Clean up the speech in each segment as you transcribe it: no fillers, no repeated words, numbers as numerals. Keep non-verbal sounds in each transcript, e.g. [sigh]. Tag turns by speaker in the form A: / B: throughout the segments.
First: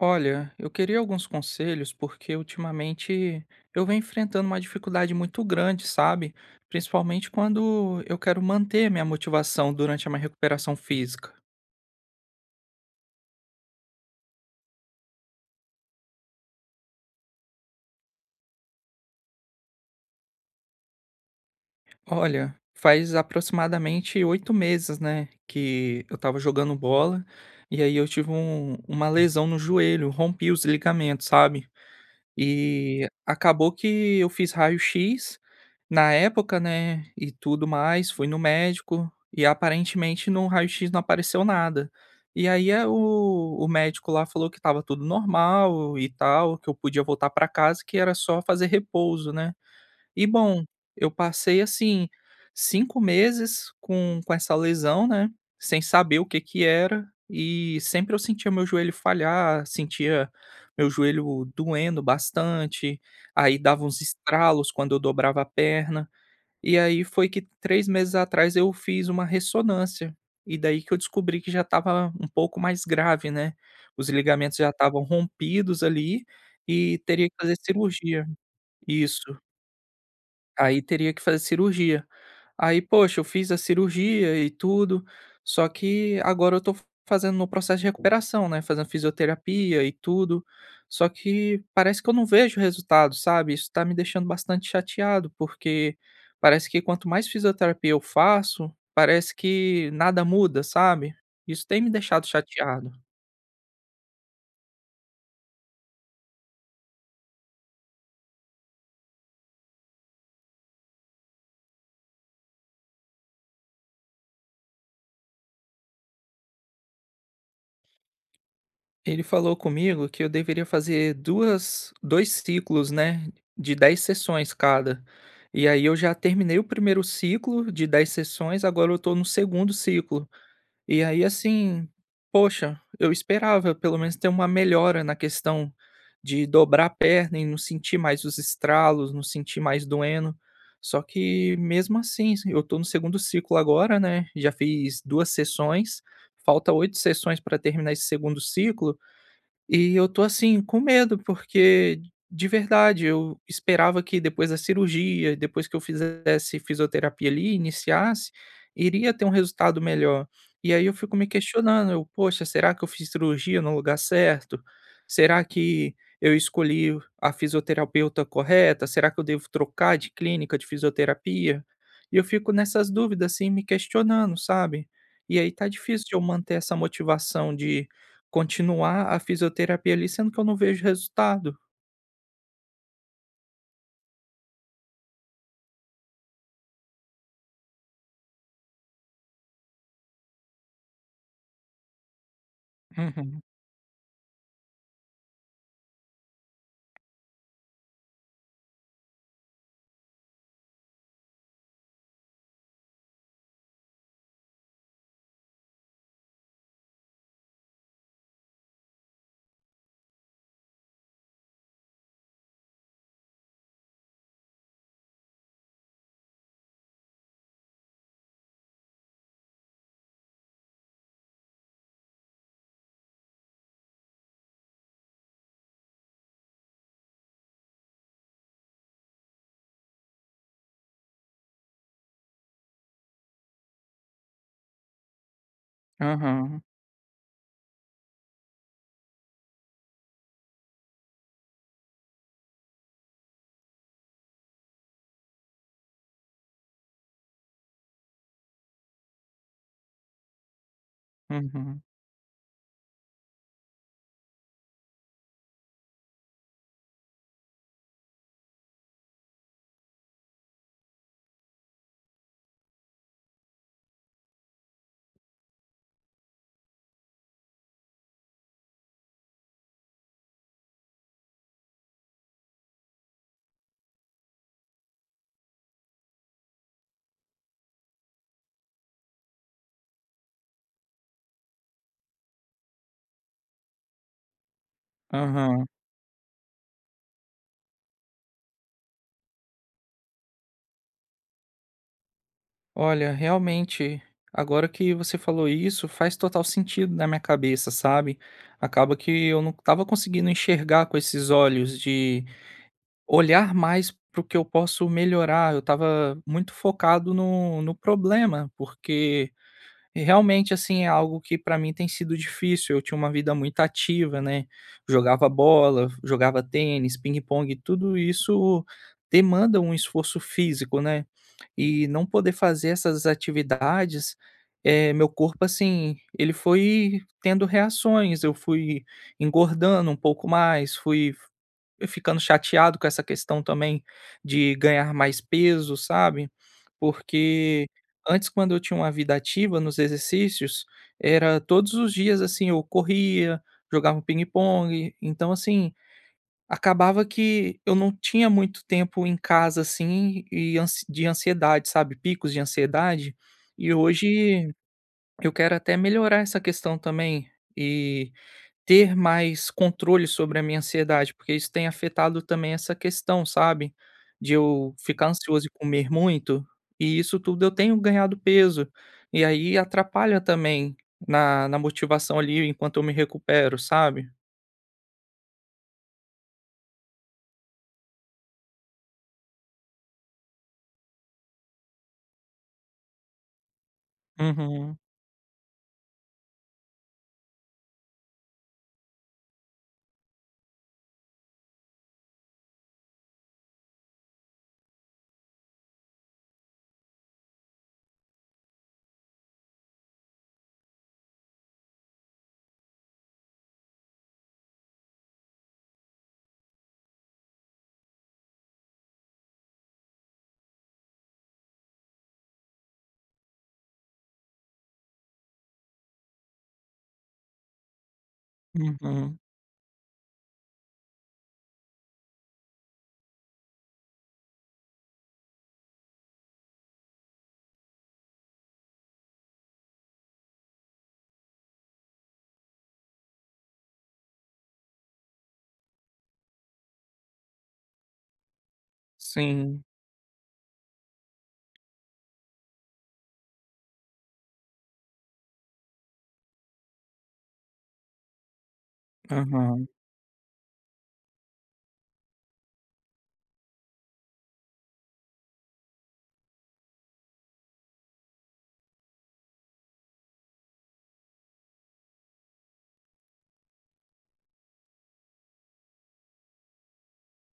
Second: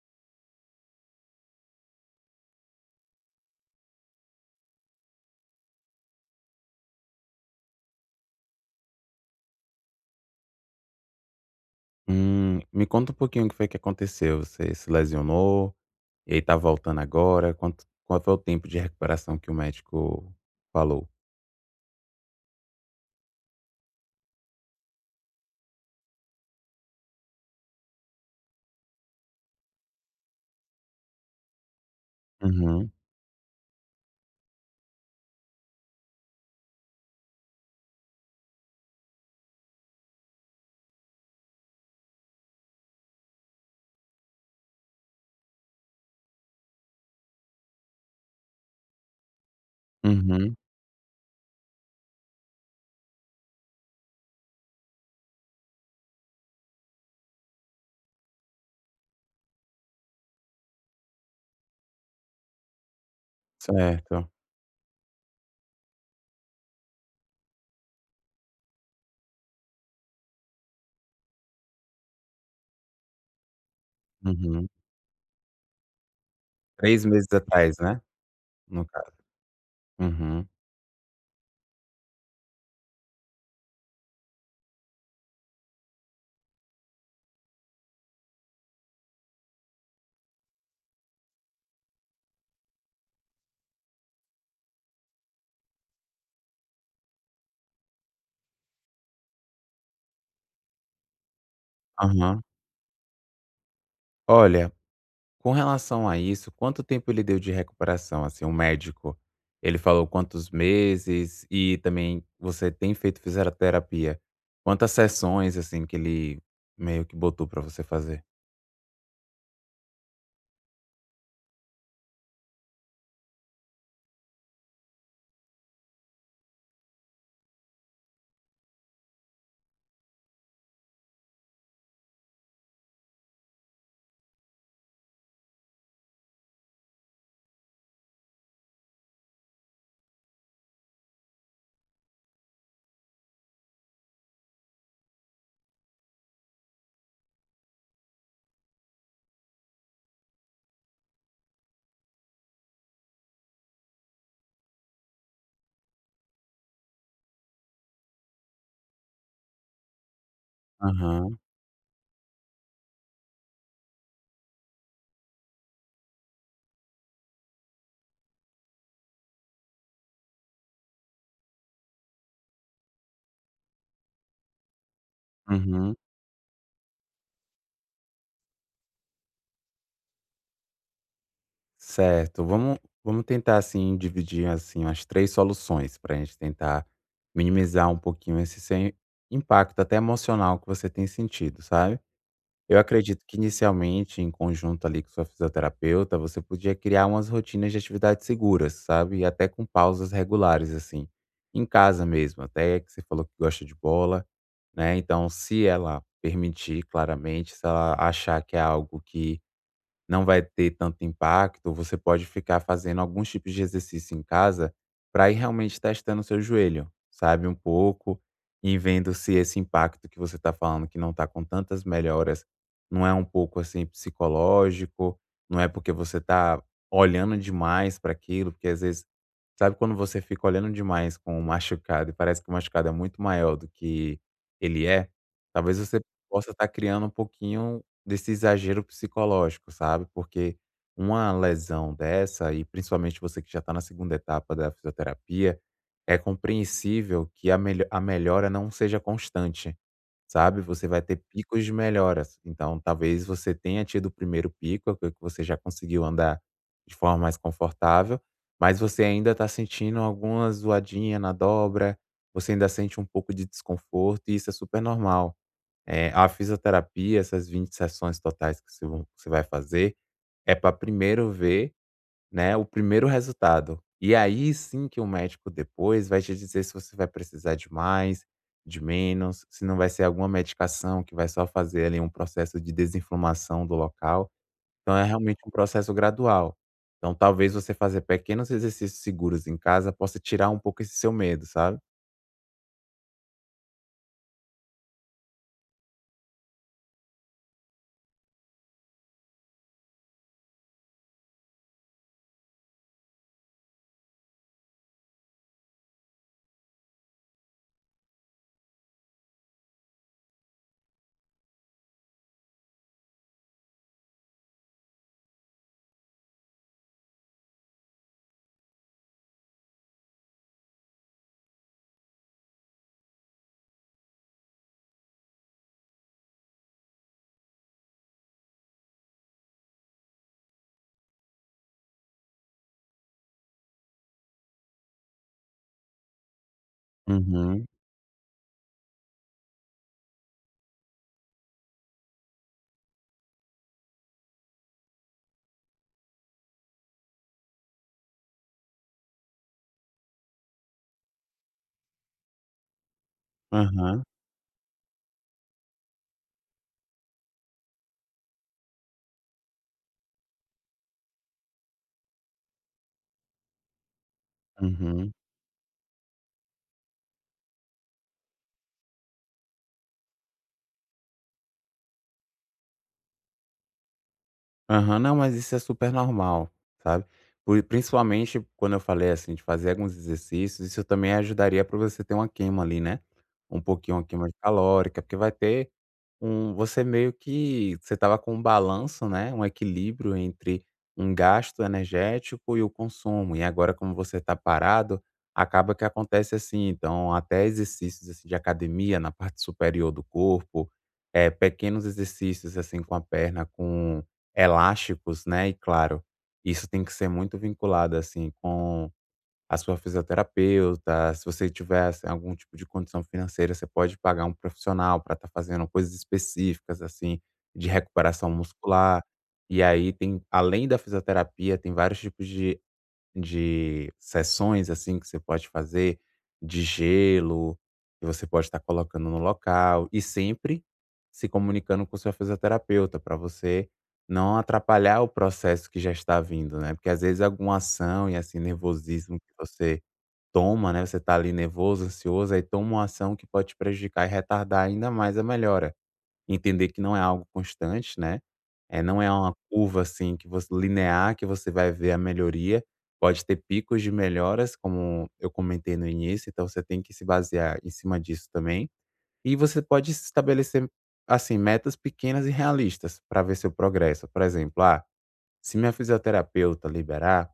A: Olha, eu queria alguns conselhos porque ultimamente eu venho enfrentando uma dificuldade muito grande, sabe? Principalmente quando eu quero manter minha motivação durante a minha recuperação física.
B: Me conta um pouquinho o que foi que aconteceu. Você se lesionou e aí tá voltando agora? Qual foi o tempo de recuperação que o médico falou?
A: Olha, faz aproximadamente 8 meses, né, que eu tava jogando bola e aí eu tive uma lesão no joelho, rompi os ligamentos, sabe?
B: Uhum.
A: E acabou que eu fiz raio-x na época, né, e tudo mais, fui no médico e aparentemente no raio-x não apareceu nada. E aí o médico lá falou que estava tudo normal e tal, que eu podia voltar para casa, que era só fazer repouso, né. E
B: Uhum.
A: bom, eu passei, assim, 5 meses com essa lesão, né, sem saber o que que era, e sempre eu sentia meu joelho falhar, sentia meu joelho doendo bastante, aí dava uns
B: Certo.
A: estralos quando eu dobrava a perna. E aí foi que 3 meses atrás eu fiz uma ressonância, e daí que eu descobri que já estava um pouco mais grave, né, os ligamentos
B: Uhum.
A: já estavam rompidos ali, e
B: 3 meses
A: teria que fazer
B: atrás, né,
A: cirurgia.
B: no caso.
A: Isso.
B: Uhum.
A: Aí teria que fazer cirurgia. Aí, poxa, eu fiz a cirurgia e tudo, só que agora eu tô fazendo no processo de recuperação, né, fazendo fisioterapia e tudo, só que parece que eu não vejo resultado, sabe. Isso tá me deixando bastante chateado, porque parece que quanto mais fisioterapia eu faço, parece que nada muda, sabe. Isso tem me deixado
B: Aham.
A: chateado.
B: Olha, com relação a isso, quanto tempo ele deu de recuperação, assim, o médico? Ele falou quantos meses? E também você tem feito fisioterapia? Quantas sessões, assim, que ele meio que botou pra você fazer?
A: Ele falou comigo que eu deveria fazer duas 2 ciclos, né, de 10 sessões cada. E aí eu já terminei o primeiro ciclo de 10 sessões, agora eu tô no segundo ciclo. E aí, assim, poxa, eu esperava pelo menos ter uma melhora na questão de dobrar a perna e não sentir mais os estralos, não sentir mais doendo. Só que mesmo assim, eu tô no segundo ciclo agora, né, já fiz 2 sessões, falta 8 sessões para terminar esse segundo ciclo, e eu tô assim, com medo, porque de verdade, eu esperava que depois da cirurgia, depois que eu fizesse fisioterapia ali, iniciasse, iria ter um resultado melhor. E aí eu fico me questionando, eu, poxa, será que eu fiz cirurgia no lugar certo? Será que eu escolhi a fisioterapeuta correta? Será que eu devo trocar de clínica de fisioterapia? E eu fico nessas dúvidas, assim, me questionando, sabe? E aí tá
B: Uhum.
A: difícil de eu manter essa motivação de continuar a fisioterapia ali, sendo que eu não vejo resultado.
B: Certo. Vamos tentar, assim, dividir, assim, as 3 soluções para a gente tentar minimizar um pouquinho esse sem impacto até emocional que você tem sentido, sabe. Eu acredito que
A: Uhum.
B: inicialmente, em conjunto ali com sua fisioterapeuta, você podia criar umas rotinas de atividades seguras, sabe, e até com pausas regulares, assim, em casa mesmo, até que você falou que gosta de bola, né, então se ela permitir, claramente, se ela achar que é algo que não vai ter tanto impacto, você pode ficar fazendo alguns tipos de exercício em casa para ir realmente testando o seu joelho, sabe? Um pouco, e vendo se esse impacto que você está falando que não está com tantas melhoras não é um pouco assim psicológico, não é porque você está olhando demais para aquilo, porque às vezes, sabe quando você fica olhando demais com o machucado e parece que o machucado é muito maior do que ele é? Talvez você possa
A: Aham.
B: estar criando um pouquinho desse exagero psicológico, sabe? Porque uma lesão dessa, e principalmente você que já está na segunda etapa da fisioterapia, é compreensível que a, a melhora não seja constante, sabe? Você vai ter picos de
A: Uhum.
B: melhoras. Então, talvez você tenha tido o primeiro pico, que você já conseguiu andar de forma mais confortável, mas você ainda está sentindo alguma zoadinha na dobra, você ainda sente um pouco de desconforto, e isso é super normal. É, a fisioterapia, essas 20 sessões totais que você vai fazer, é para primeiro ver, né, o primeiro resultado. E aí sim que o médico depois vai te dizer se você vai precisar de mais, de menos, se não vai ser alguma medicação que vai só fazer ali um processo de desinflamação do local. Então é realmente um
A: Aham.
B: processo gradual. Então talvez você fazer pequenos exercícios seguros em casa possa tirar um pouco esse seu medo, sabe?
A: Olha, realmente, agora que você falou isso, faz total sentido na minha cabeça, sabe. Acaba que eu não estava conseguindo enxergar com esses olhos de olhar mais para o que eu posso melhorar, eu estava muito focado no problema, porque e realmente, assim, é algo que para mim tem sido difícil, eu tinha uma vida muito ativa, né, jogava bola, jogava tênis, ping pong, tudo isso demanda um esforço físico, né, e não poder fazer essas atividades, meu corpo, assim, ele foi tendo reações, eu fui engordando um pouco mais, fui ficando chateado com essa questão também de ganhar mais peso, sabe,
B: Uhum.
A: porque antes, quando eu tinha uma vida ativa nos exercícios, era todos os dias, assim, eu corria, jogava um pingue-pongue, então, assim, acabava que eu não tinha muito tempo em casa, assim, e ansiedade, sabe, picos de ansiedade. E
B: Aham.
A: hoje eu quero até melhorar essa questão também, e ter mais controle sobre a minha ansiedade, porque isso tem afetado também essa questão, sabe, de eu ficar
B: Uhum.
A: ansioso e comer muito, e isso tudo eu tenho ganhado peso, e aí atrapalha também na motivação ali enquanto eu me recupero, sabe.
B: Aham. Não, mas isso é super normal, sabe. Por principalmente quando eu falei, assim, de fazer alguns exercícios, isso também ajudaria para você ter uma queima ali, né, um pouquinho uma queima
A: Uhum,
B: calórica, porque vai ter você meio que você estava com um balanço, né, um equilíbrio entre um gasto energético e o consumo. E agora como você está parado, acaba que acontece assim, então até exercícios, assim, de academia na parte superior do corpo, é pequenos exercícios, assim, com a perna, com elásticos, né, e claro, isso tem que ser muito vinculado, assim, com a sua fisioterapeuta. Se você tiver assim, algum tipo de condição financeira, você pode pagar um profissional para estar fazendo coisas específicas assim de recuperação muscular.
A: uhum,
B: E aí tem, além da fisioterapia, tem vários tipos de sessões, assim, que você pode fazer, de gelo, que você pode estar colocando no local, e sempre se comunicando com o seu fisioterapeuta para você não atrapalhar o processo que já está vindo, né? Porque às vezes alguma ação e assim nervosismo que
A: sim,
B: você toma, né? Você tá ali nervoso, ansioso, aí toma uma ação que pode te prejudicar e retardar ainda mais a melhora. Entender que não é algo constante, né, é, não é uma
A: aham,
B: curva, assim, que você linear, que você vai ver a melhoria. Pode ter picos de melhoras, como eu comentei no início, então você tem que se basear em cima disso também. E você pode se estabelecer, assim, metas pequenas e realistas para ver seu progresso. Por exemplo: "Ah, se minha fisioterapeuta liberar,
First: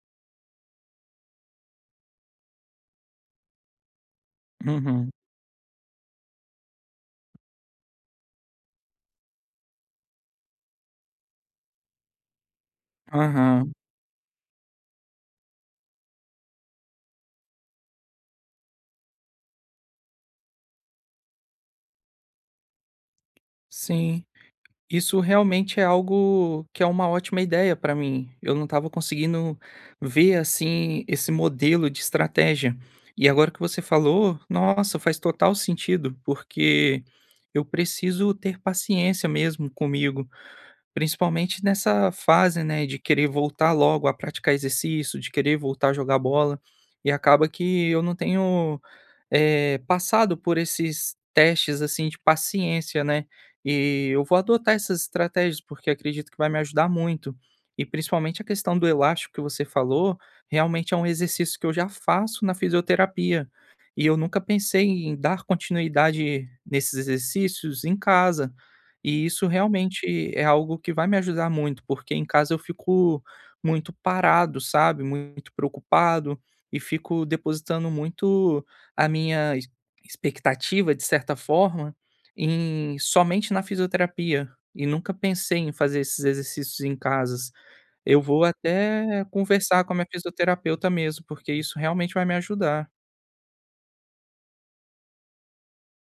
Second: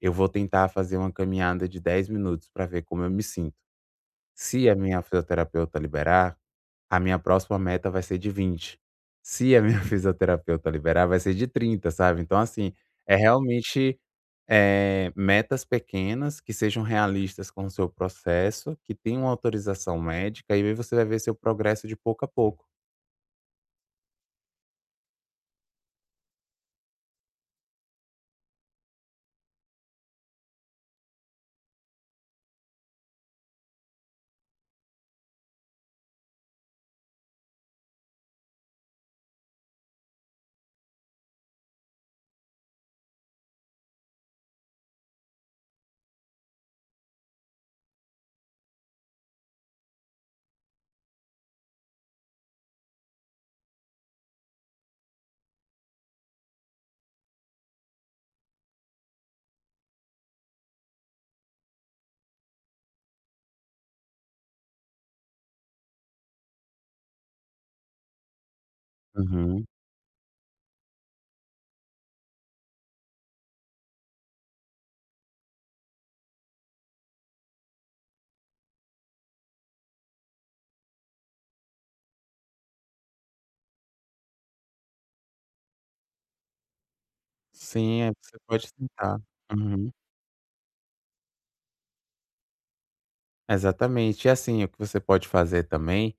B: eu vou tentar fazer uma caminhada de 10 minutos para ver como eu me sinto. Se a minha
A: uhum,
B: fisioterapeuta liberar, a minha próxima meta vai ser de 20. Se a minha [laughs] fisioterapeuta liberar, vai ser de 30, sabe. Então, assim, é
A: aham,
B: realmente, metas pequenas que sejam realistas com o seu processo, que tenham autorização médica, e aí você vai ver seu progresso de pouco a pouco".
A: sim. Isso realmente é algo que é uma ótima ideia para mim. Eu não estava conseguindo ver assim esse modelo de estratégia. E agora que você falou, nossa, faz total sentido, porque eu preciso ter paciência mesmo comigo. Principalmente nessa fase, né, de querer voltar logo a praticar exercício, de querer voltar a jogar bola, e acaba que eu não tenho, passado por esses testes, assim, de paciência, né. E eu vou adotar essas estratégias, porque acredito que vai me ajudar muito. E principalmente a questão do elástico que você falou, realmente é um exercício que eu já faço na fisioterapia, e eu nunca pensei em dar continuidade nesses exercícios em casa. E isso
B: Uhum.
A: realmente é algo que vai me ajudar muito, porque em casa eu fico muito parado, sabe, muito preocupado e fico depositando muito a minha ex expectativa, de certa forma, em somente na fisioterapia e nunca pensei em fazer esses exercícios em casas.
B: Sim, é,
A: Eu
B: você
A: vou
B: pode tentar.
A: até conversar
B: Uhum.
A: com a minha fisioterapeuta mesmo, porque isso realmente vai me ajudar.
B: Exatamente. E, assim, o que você pode fazer também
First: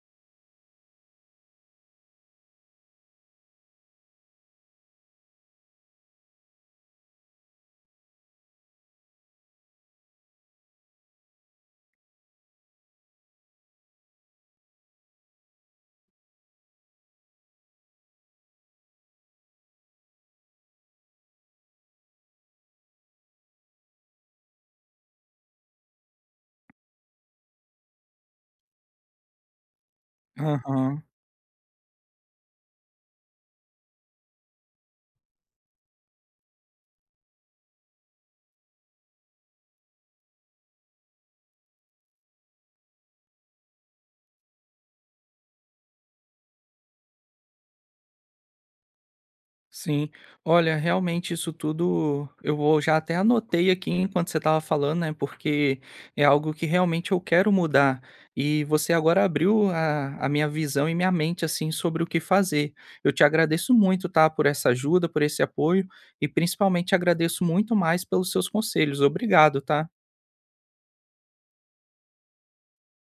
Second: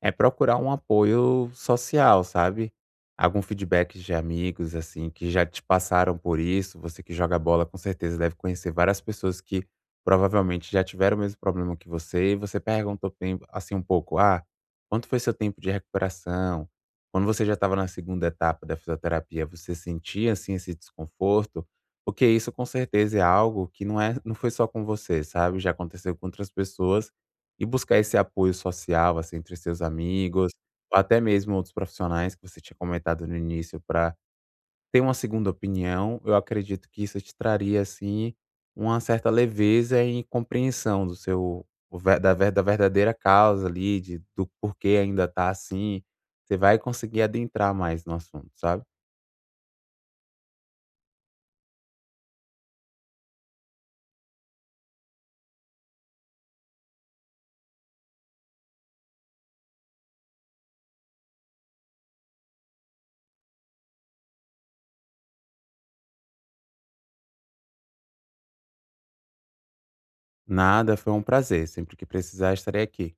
B: é procurar um apoio social, sabe. Algum feedback de amigos, assim, que já te passaram por isso. Você que joga bola, com certeza deve conhecer várias pessoas que provavelmente já tiveram o mesmo problema que você, e você perguntou tem assim um pouco: "Ah, quanto foi seu tempo de recuperação? Quando você já estava na segunda etapa da fisioterapia, você sentia, assim, esse desconforto?". Porque isso com certeza é algo que não foi só com você, sabe, já aconteceu com outras pessoas, e buscar esse apoio social, assim, entre seus amigos, ou
A: Aham.
B: até mesmo outros profissionais que você tinha comentado no início, para ter uma segunda opinião, eu acredito que isso te traria, assim, uma certa leveza e compreensão do seu o ver da verdadeira causa ali, de do porquê ainda tá assim. Você vai conseguir adentrar mais no assunto, sabe.
A: Sim. Olha, realmente isso tudo eu vou, já até anotei aqui enquanto você estava falando, né, porque é algo que realmente eu quero mudar. E você agora abriu a minha visão e minha mente, assim, sobre o que fazer. Eu te agradeço muito, tá, por essa ajuda, por esse apoio e principalmente agradeço muito mais pelos seus conselhos. Obrigado, tá?
B: Nada, foi um prazer, sempre que precisar estarei aqui.